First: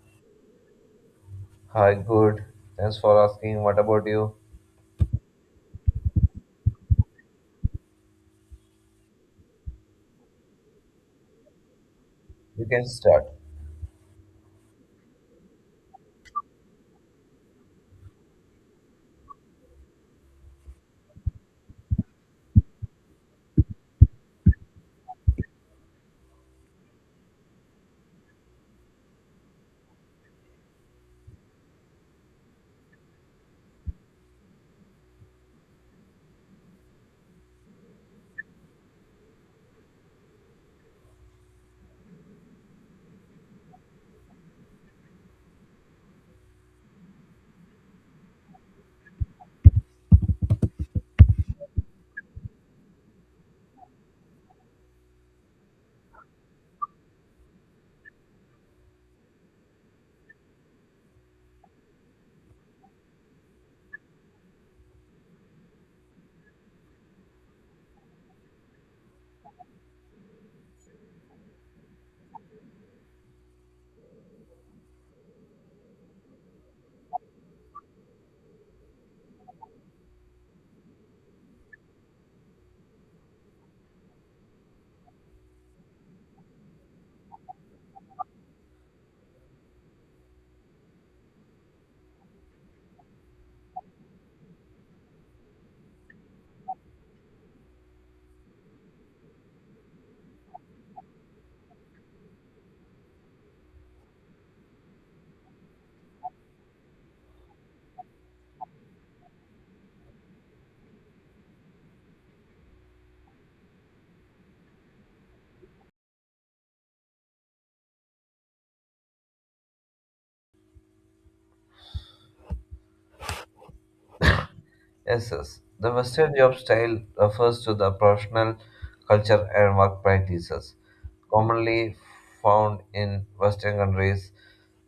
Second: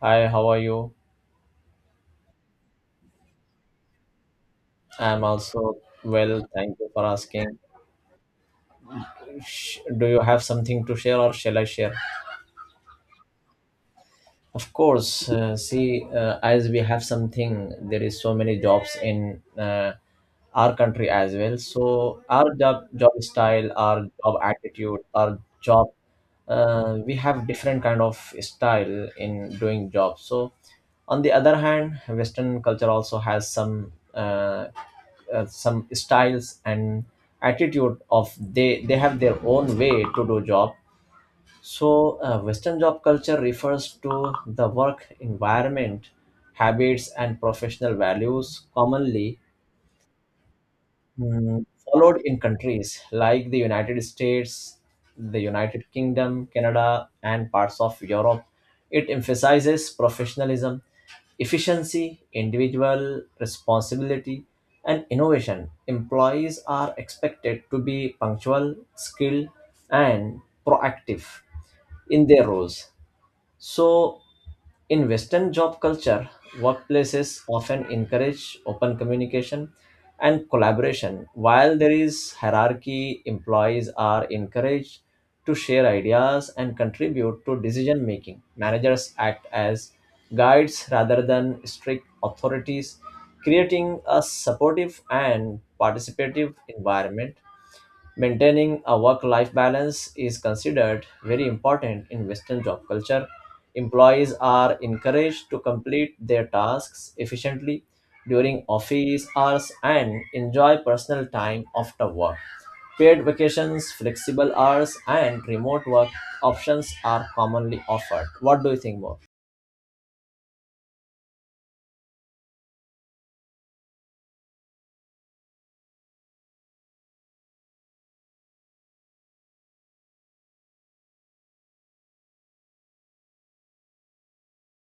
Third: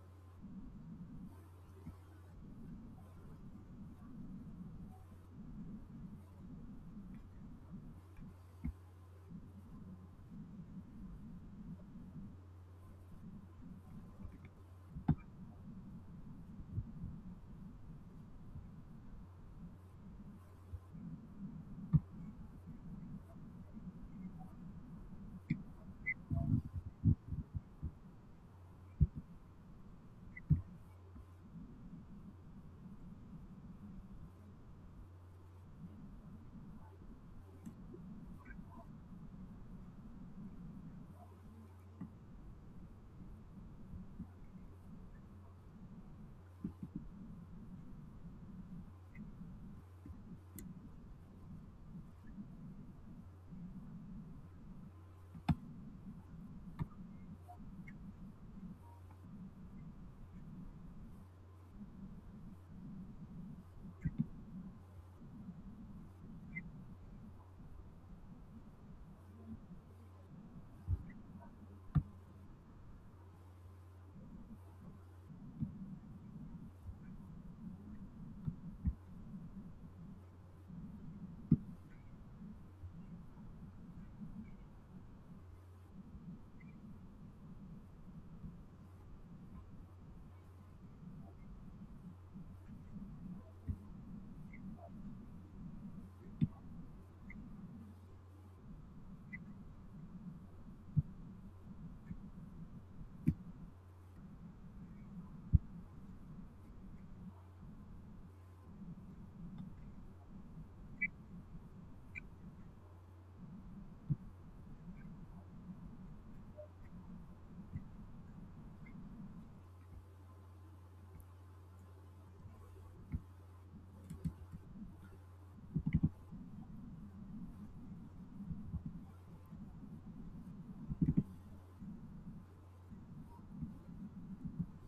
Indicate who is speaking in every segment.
Speaker 1: Hi, how are you?
Speaker 2: Hi, good. Thanks for asking. What about you?
Speaker 1: I'm also well, thank you for asking. Do you have something to share or shall I share?
Speaker 2: You can start.
Speaker 1: Of course, see, as we have something, there is so many jobs in our country as well. So our job style, our job attitude, our job, we have different kind of style in doing jobs. So on the other hand, Western culture also has some styles and attitude of they have their own way to do job so, Western job culture refers to the work environment, habits, and professional values commonly mm, followed in countries like the United States, the United Kingdom, Canada, and parts of Europe. It emphasizes professionalism, efficiency, individual responsibility, and innovation. Employees are expected to be punctual, skilled, and proactive in their roles so, in Western job culture, workplaces often encourage open communication and collaboration. While there is hierarchy, employees are encouraged to share ideas and contribute to decision making. Managers act as guides rather than strict authorities, creating a supportive and participative environment. Maintaining a work life balance is considered very important in Western job culture. Employees are encouraged to complete their tasks efficiently during office hours and enjoy personal time after work. Paid vacations, flexible hours, and remote work options are commonly offered. What do you think more?
Speaker 2: Yes, yes. The Western job style refers to the professional culture and work practices commonly found in Western countries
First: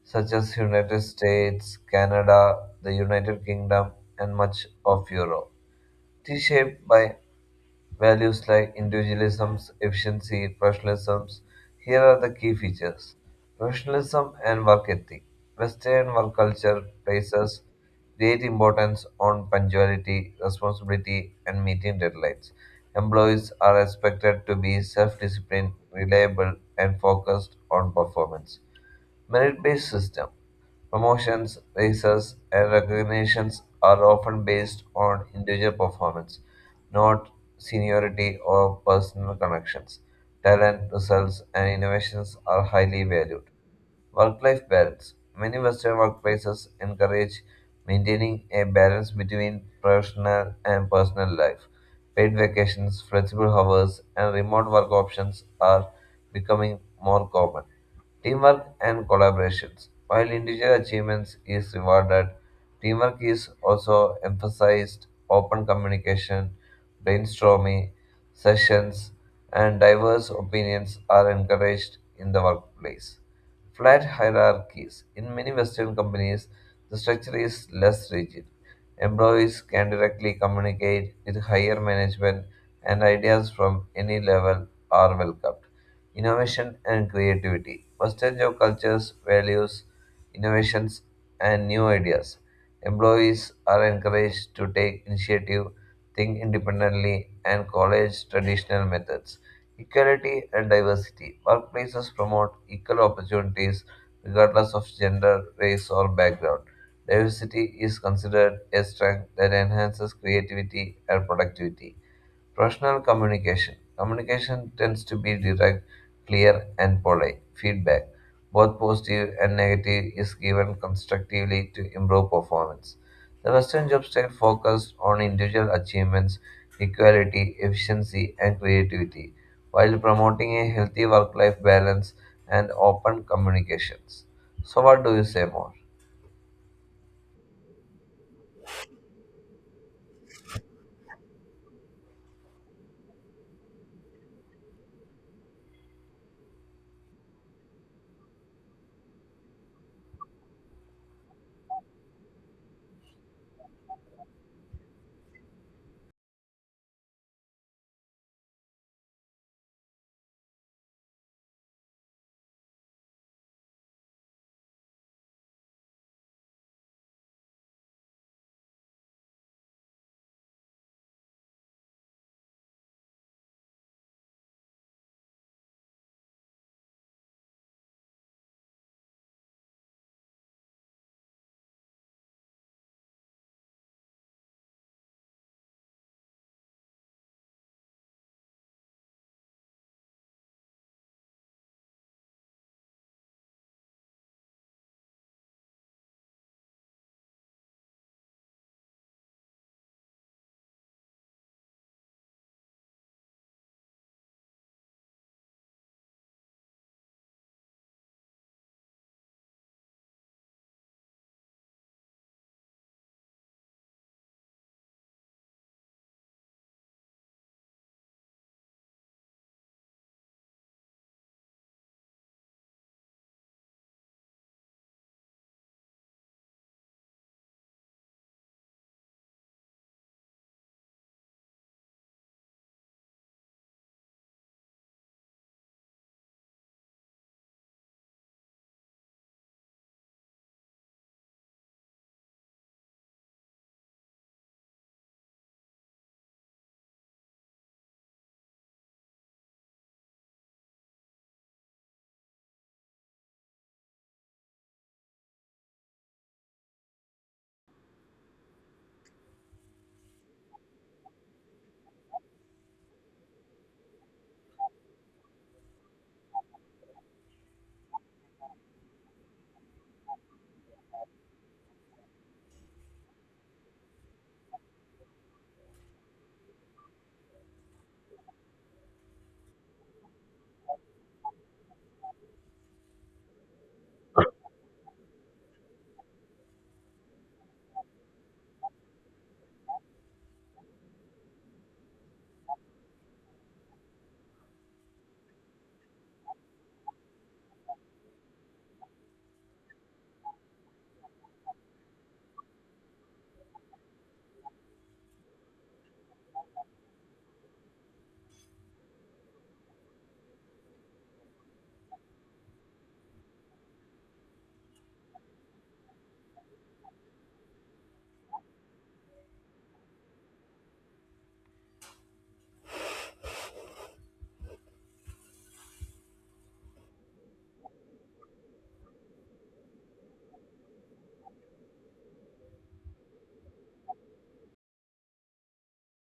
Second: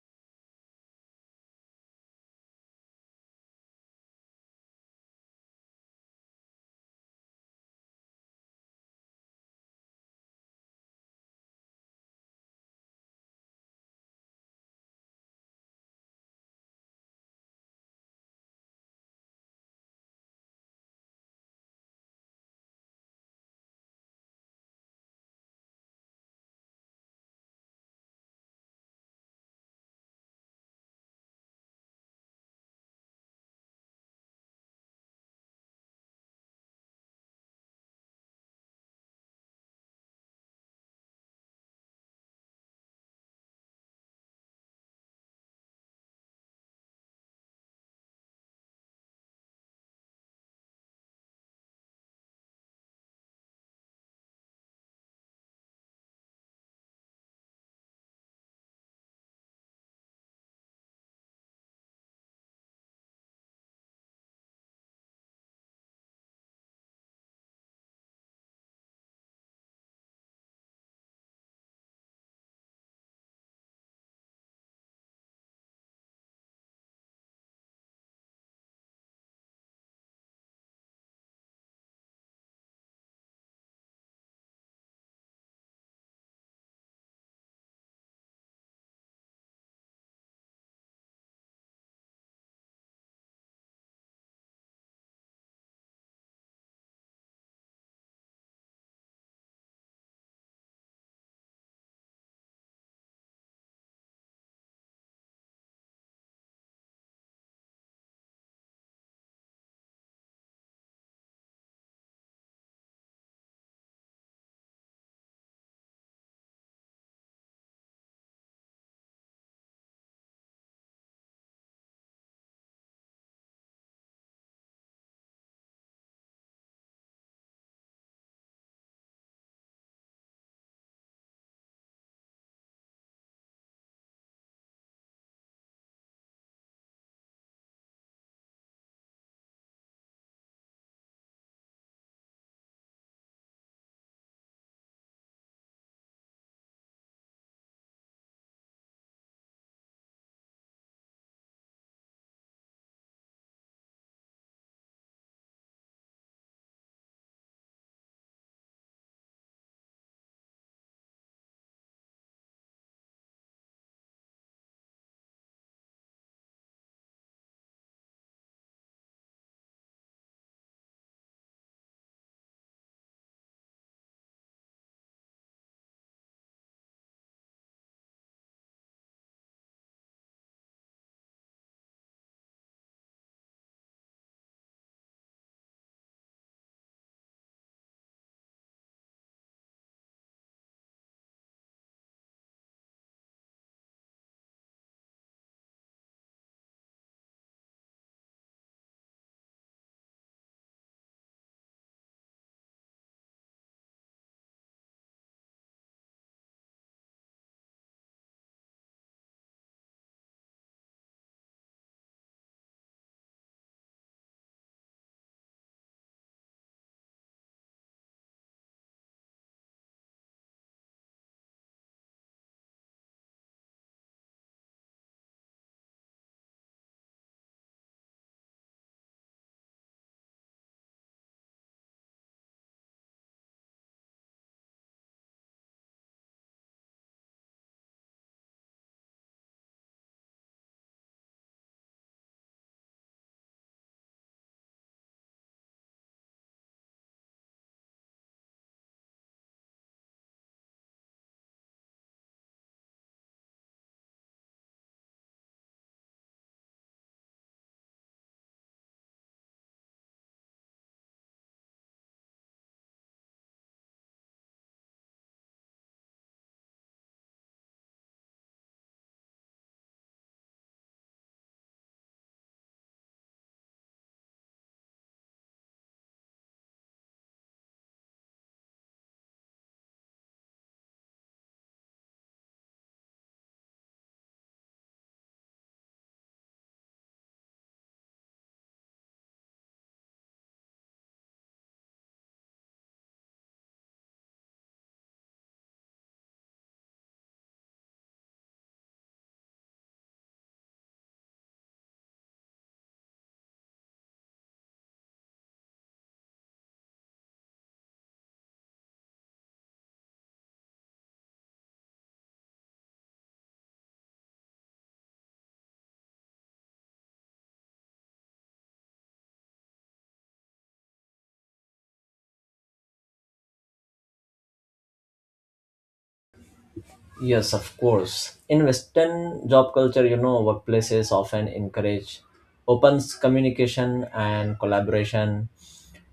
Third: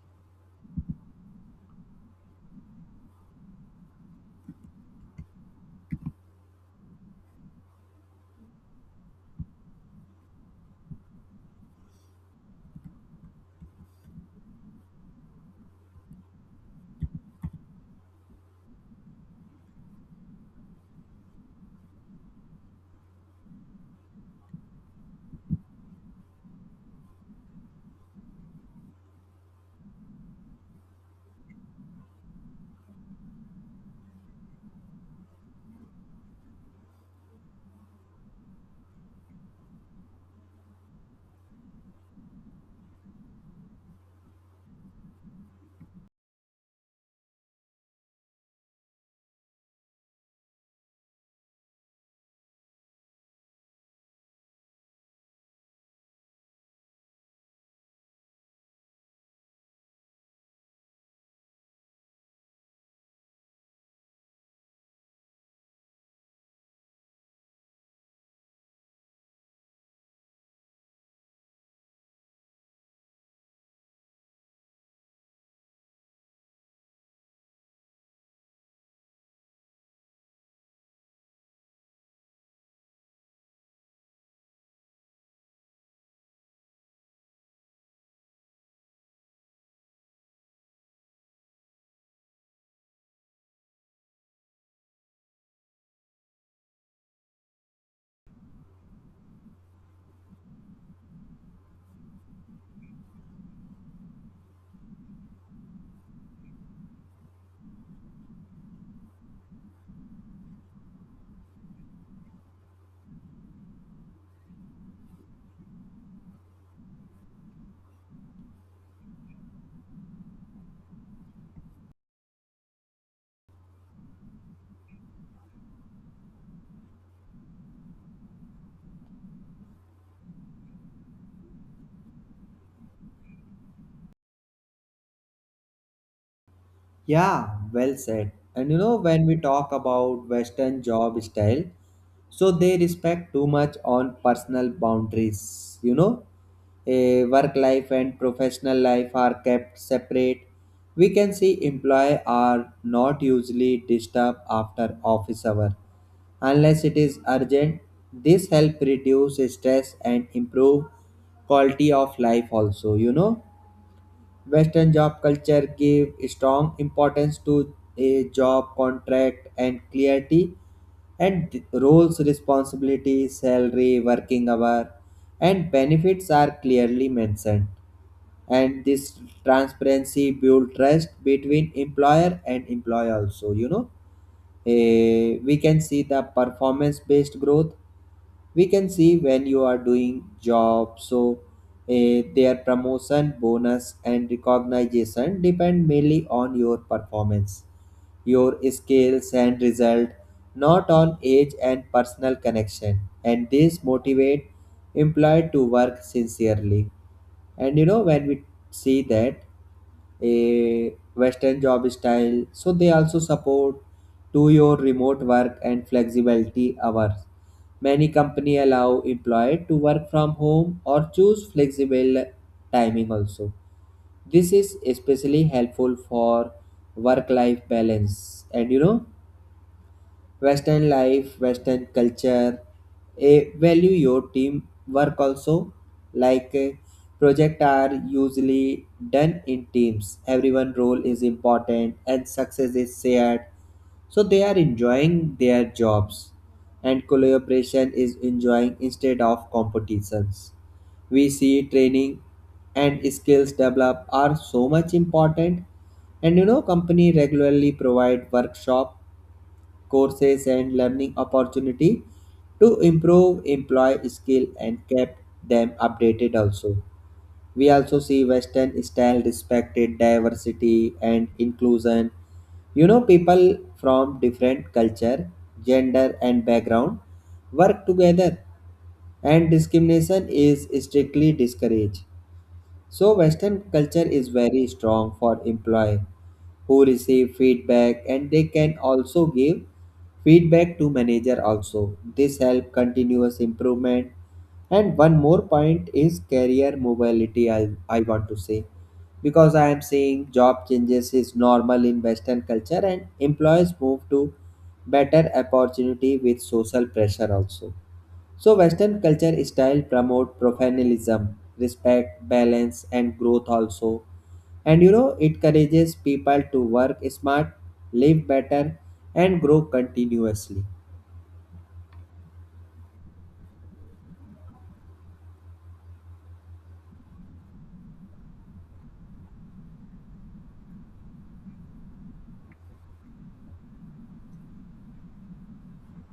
Speaker 2: such as United States, Canada, the United Kingdom, and much of Europe. It is shaped by values like individualism, efficiency, professionalism. Here are the key features professionalism and work ethic. Western work culture places great importance on punctuality, responsibility, and meeting deadlines. Employees are expected to be self disciplined, reliable, and focused on performance. Merit based system. Promotions, raises, and recognitions are often based on individual performance, not seniority or personal connections. Talent, results, and innovations are highly valued. Work life balance. Many Western workplaces encourage maintaining a balance between professional and personal life. Paid vacations, flexible hours, and remote work options are becoming more common. Teamwork and collaborations. While individual achievements is rewarded, teamwork is also emphasized. Open communication, brainstorming sessions, and diverse opinions are encouraged in the workplace. Flat hierarchies. In many Western companies, the structure is less rigid. Employees can directly communicate with higher management, and ideas from any level are welcomed innovation and creativity. Percentage of cultures, values, innovations, and new ideas. Employees are encouraged to take initiative, think independently, and college traditional methods. Equality and diversity. Workplaces promote equal opportunities regardless of gender, race, or background. Diversity is considered a strength that enhances creativity and productivity. Rational communication. Communication tends to be direct, clear, and polite. Feedback, both positive and negative, is given constructively to improve performance. The Western job style focuses on individual achievements, equality, efficiency, and creativity, while promoting a healthy work life balance and open communications. So, what do you say more?
Speaker 3: Yeah, well said. And you know, when we talk about Western job style, so they respect too much on personal boundaries. You know, a work life and professional life are kept separate. We can see employee are not usually disturbed after office hour unless it is urgent. This help reduce stress and improve quality of life also, you know Western job culture gave strong importance to a job contract and clarity and roles, responsibilities, salary, working hour, and benefits are clearly mentioned. And this transparency build trust between employer and employee also, you know. We can see the performance based growth. We can see when you are doing job, so their promotion bonus and recognition depend mainly on your performance, your skills and result, not on age and personal connection, and this motivate employee to work sincerely. And you know, when we see that a Western job style, so they also support to your remote work and flexibility hours. Many company allow employee to work from home or choose flexible timing also. This is especially helpful for work life balance. And you know, Western life, Western culture, a value your team work also, like project are usually done in teams. Everyone role is important and success is shared. So they are enjoying their jobs and collaboration is enjoying instead of competitions. We see training and skills develop are so much important, and you know company regularly provide workshop courses and learning opportunity to improve employee skill and kept them updated also. We also see Western style respected diversity and inclusion. You know, people from different culture, gender and background work together, and discrimination is strictly discouraged. So, Western culture is very strong for employee who receive feedback and they can also give feedback to manager also. This help continuous improvement. And one more point is career mobility. I want to say because I am seeing job changes is normal in Western culture and employees move to better opportunity with social pressure also. So Western culture style promote professionalism, respect, balance, and growth also. And you know, it encourages people to work smart, live better, and grow continuously.
Speaker 1: Yes, of course. In Western job culture, you know, workplaces often encourage open communication and collaboration.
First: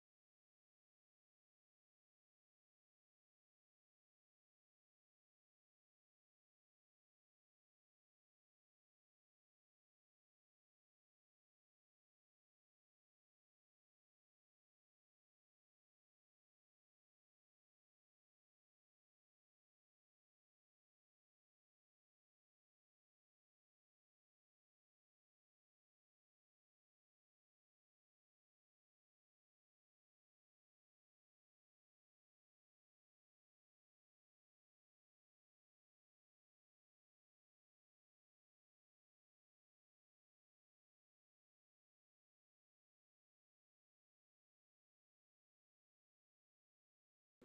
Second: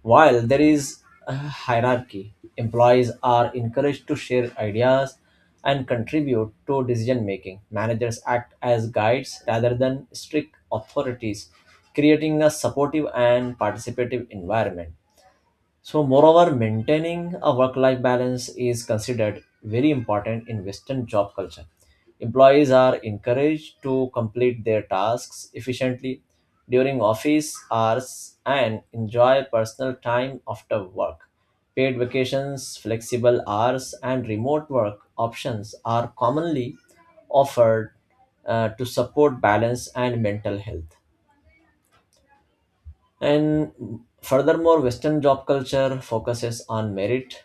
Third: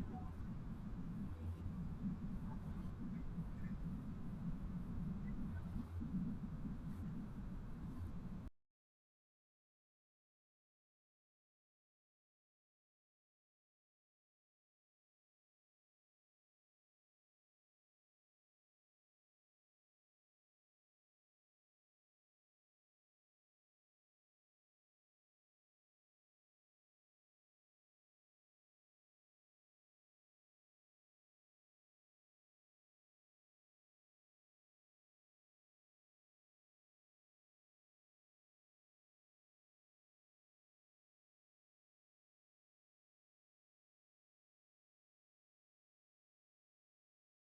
Speaker 1: While there is a hierarchy, employees are encouraged to share ideas and contribute to decision making. Managers act as guides rather than strict authorities, creating a supportive and participative environment. So, moreover, maintaining a work life balance is considered very important in Western job culture. Employees are encouraged to complete their tasks efficiently during office hours and enjoy personal time after work. Paid vacations, flexible hours, and remote work options are commonly offered, to support balance and mental health. And furthermore, Western job culture focuses on merit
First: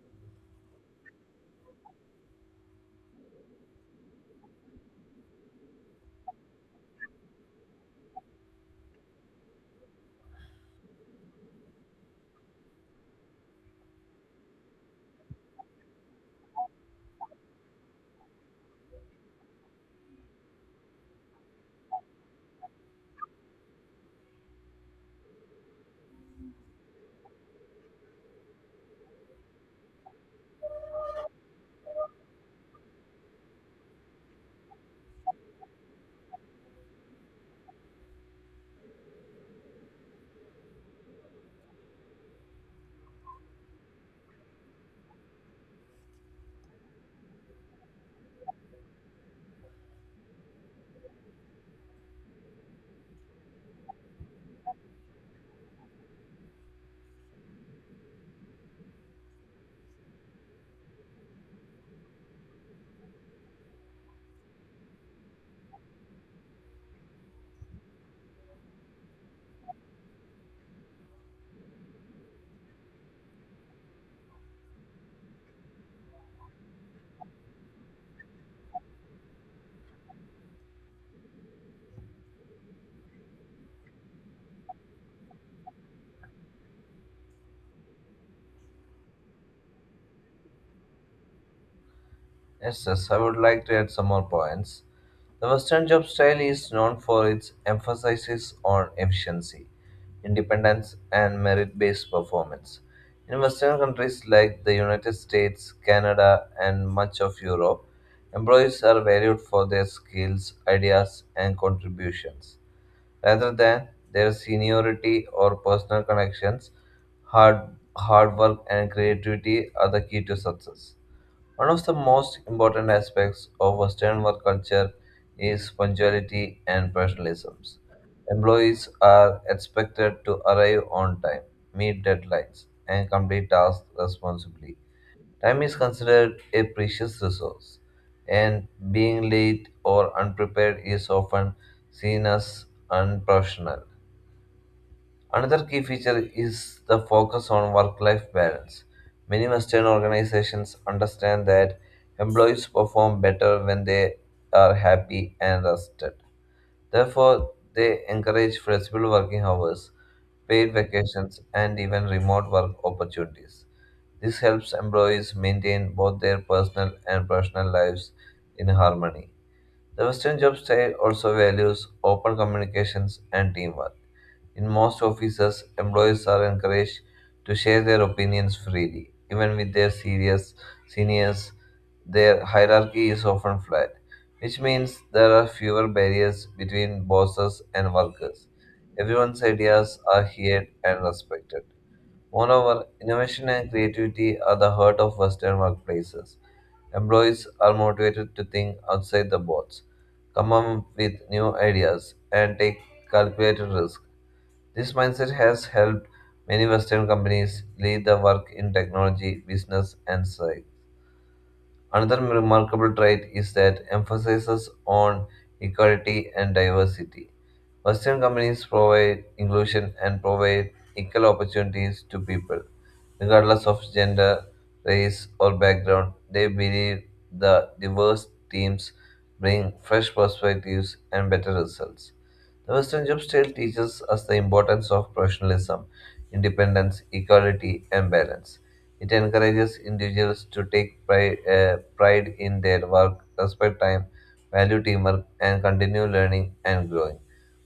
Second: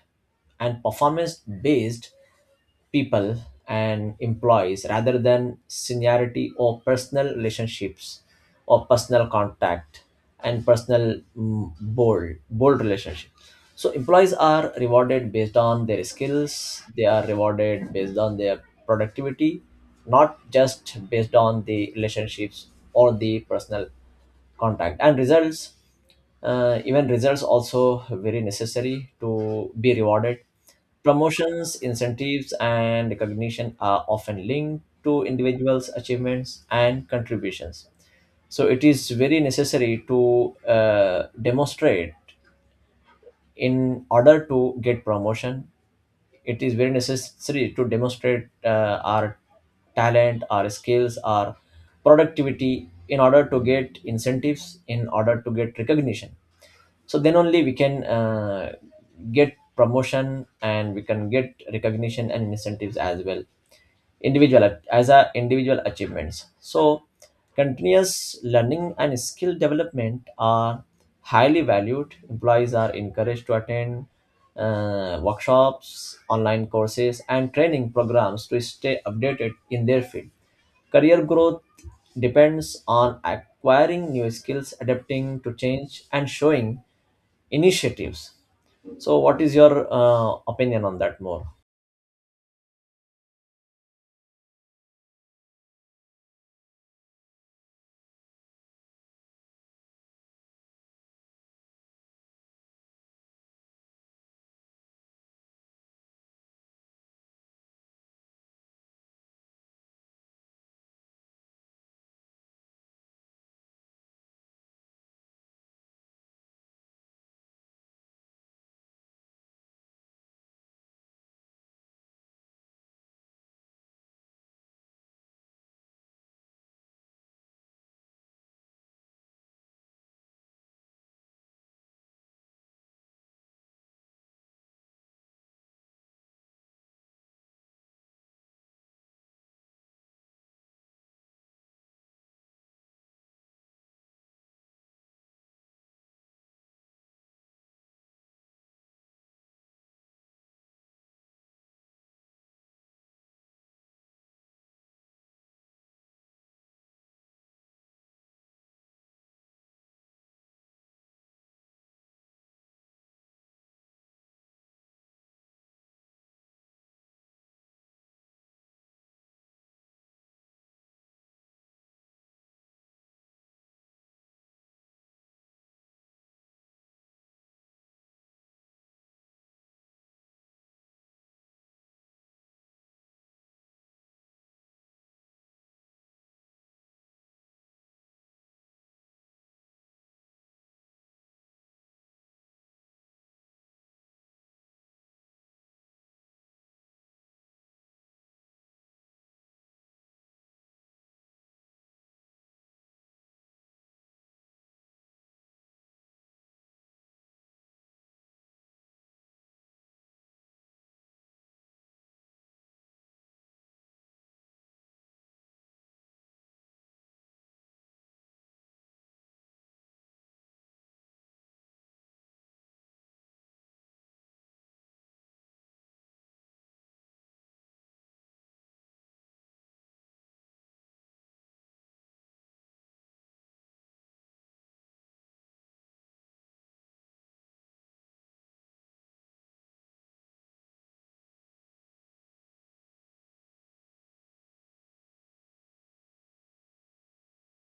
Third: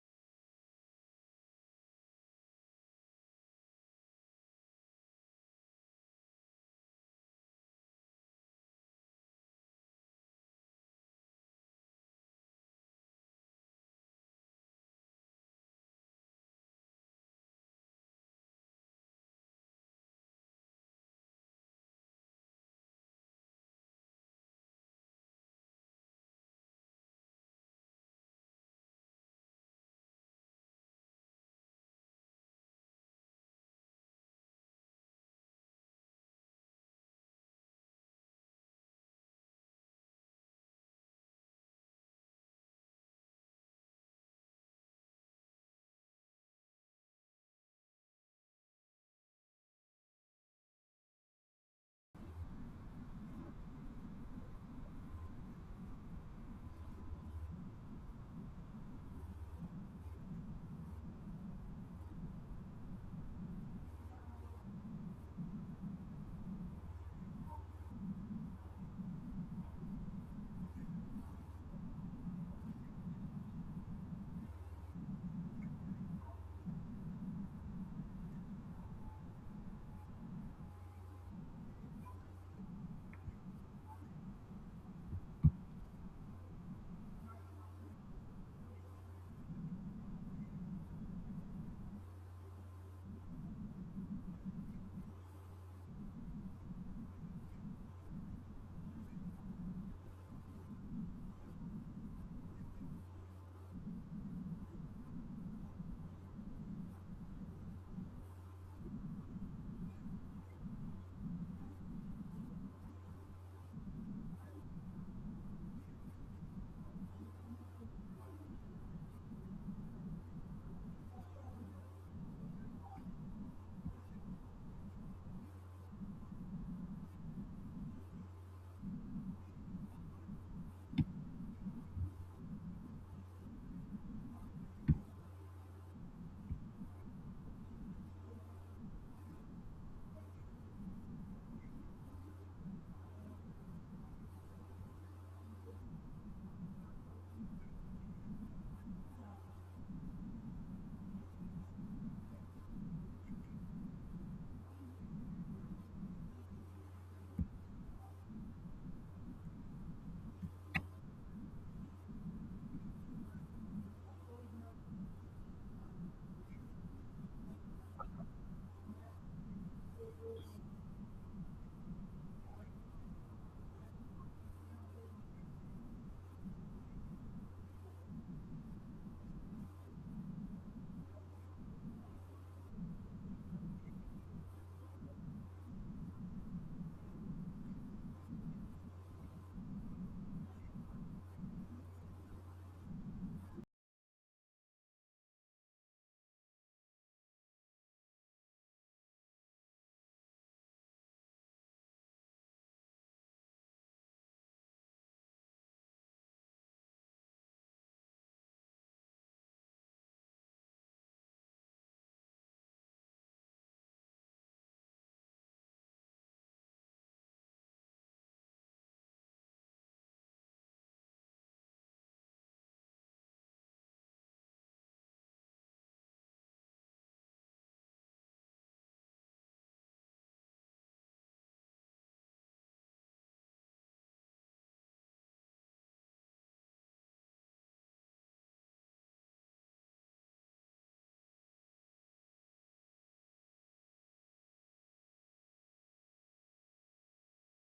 Speaker 1: and performance based people and employees rather than seniority or personal relationships or personal contact and personal bold relationship so employees are rewarded based on their skills, they are rewarded based on their productivity, not just based on the relationships or the personal contact and results. Even results also very necessary to be rewarded. Promotions, incentives, and recognition are often linked to individuals' achievements and contributions. So it is very necessary to demonstrate in order to get promotion. It is very necessary to demonstrate our talent, our skills, our productivity in order to get incentives, in order to get recognition, so then only we can get promotion and we can get recognition and incentives as well, individual as a individual achievements. So continuous learning and skill development are highly valued. Employees are encouraged to attend workshops, online courses, and training programs to stay updated in their field. Career growth depends on acquiring new skills, adapting to change, and showing initiatives. So, what is your opinion on that more?
Speaker 2: Yes, yes, I would like to add some more points. The Western job style is known for its emphasis on efficiency, independence, and merit based performance. In Western countries like the United States, Canada, and much of Europe, employees are valued for their skills, ideas, and contributions rather than their seniority or personal connections. Hard, hard work and creativity are the key to success. One of the most important aspects of Western work culture is punctuality and professionalism. Employees are expected to arrive on time, meet deadlines, and complete tasks responsibly. Time is considered a precious resource, and being late or unprepared is often seen as unprofessional. Another key feature is the focus on work life balance. Many Western organizations understand that employees perform better when they are happy and rested. Therefore, they encourage flexible working hours, paid vacations, and even remote work opportunities. This helps employees maintain both their personal and professional lives in harmony. The Western job style also values open communications and teamwork. In most offices, employees are encouraged to share their opinions freely, even with their serious seniors. Their hierarchy is often flat, which means there are fewer barriers between bosses and workers. Everyone's ideas are heard and respected. Moreover, innovation and creativity are the heart of Western workplaces. Employees are motivated to think outside the box, come up with new ideas, and take calculated risks. This mindset has helped many Western companies lead the work in technology, business, and science. Another remarkable trait is that emphasizes on equality and diversity. Western companies provide inclusion and provide equal opportunities to people, regardless of gender, race, or background. They believe the diverse teams bring fresh perspectives and better results. The Western job style teaches us the importance of professionalism, independence, equality, and balance. It encourages individuals to take pride, pride in their work, respect time, value teamwork, and continue learning and growing.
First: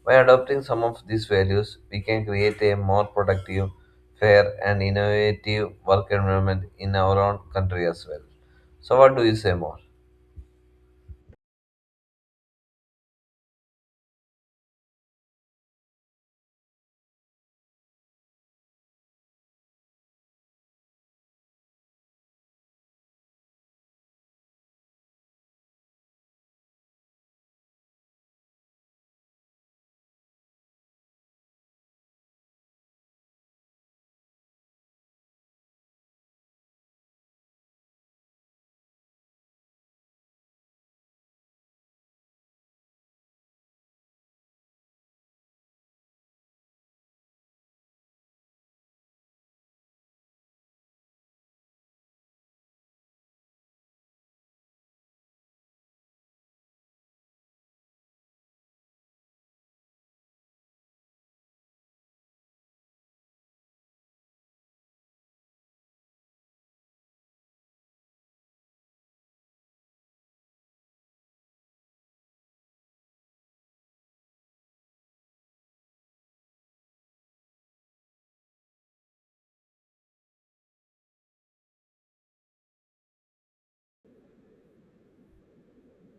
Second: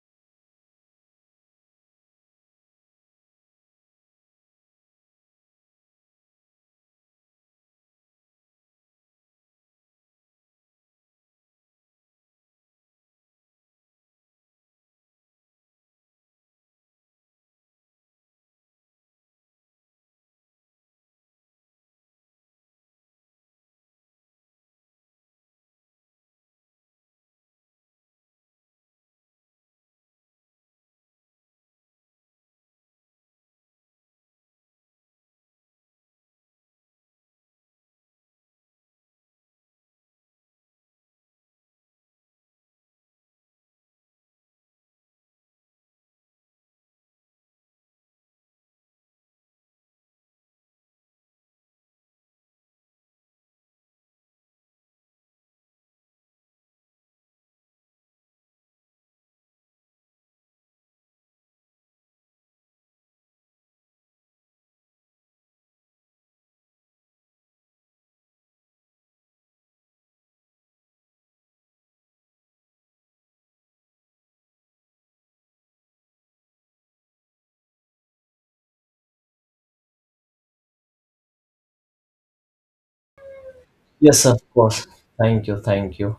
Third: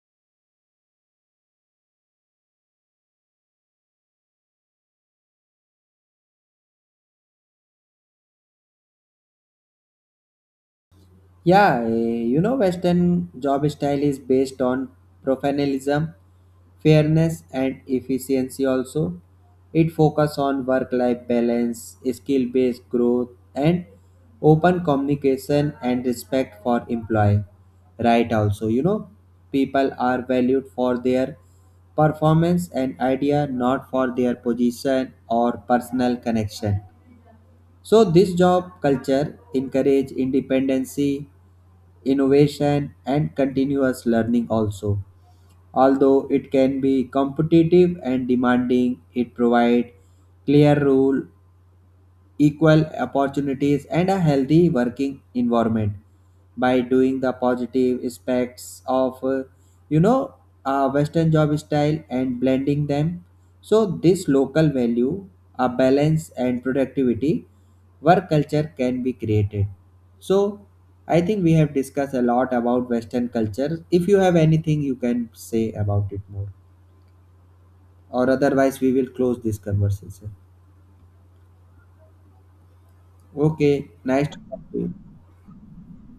Speaker 2: By adopting some of these values, we can create a more productive, fair, and innovative work environment in our own country as well. So, what do you say more?
Speaker 3: Yeah, you know, Western job style is based on professionalism, fairness, and efficiency. Also, it focuses on work-life balance, skill-based growth, and open communication and respect for employee. Right. Also, you know, people are valued for their performance and idea, not for their position or personal connection. So this job culture encourage independency, innovation and continuous learning also. Although it can be competitive and demanding, it provides clear rule, equal opportunities, and a healthy working environment. By doing the positive aspects of, you know, a Western job style and blending them, so this local value, a balance and productivity, work culture can be created. So I think we have discussed a lot about Western culture. If you have anything, you can say about it more, or otherwise we will close this conversation. Okay,
Speaker 1: Yes,
Speaker 3: nice
Speaker 1: of
Speaker 3: to talk to
Speaker 1: course.
Speaker 3: you.
Speaker 1: Thank you. Thank you.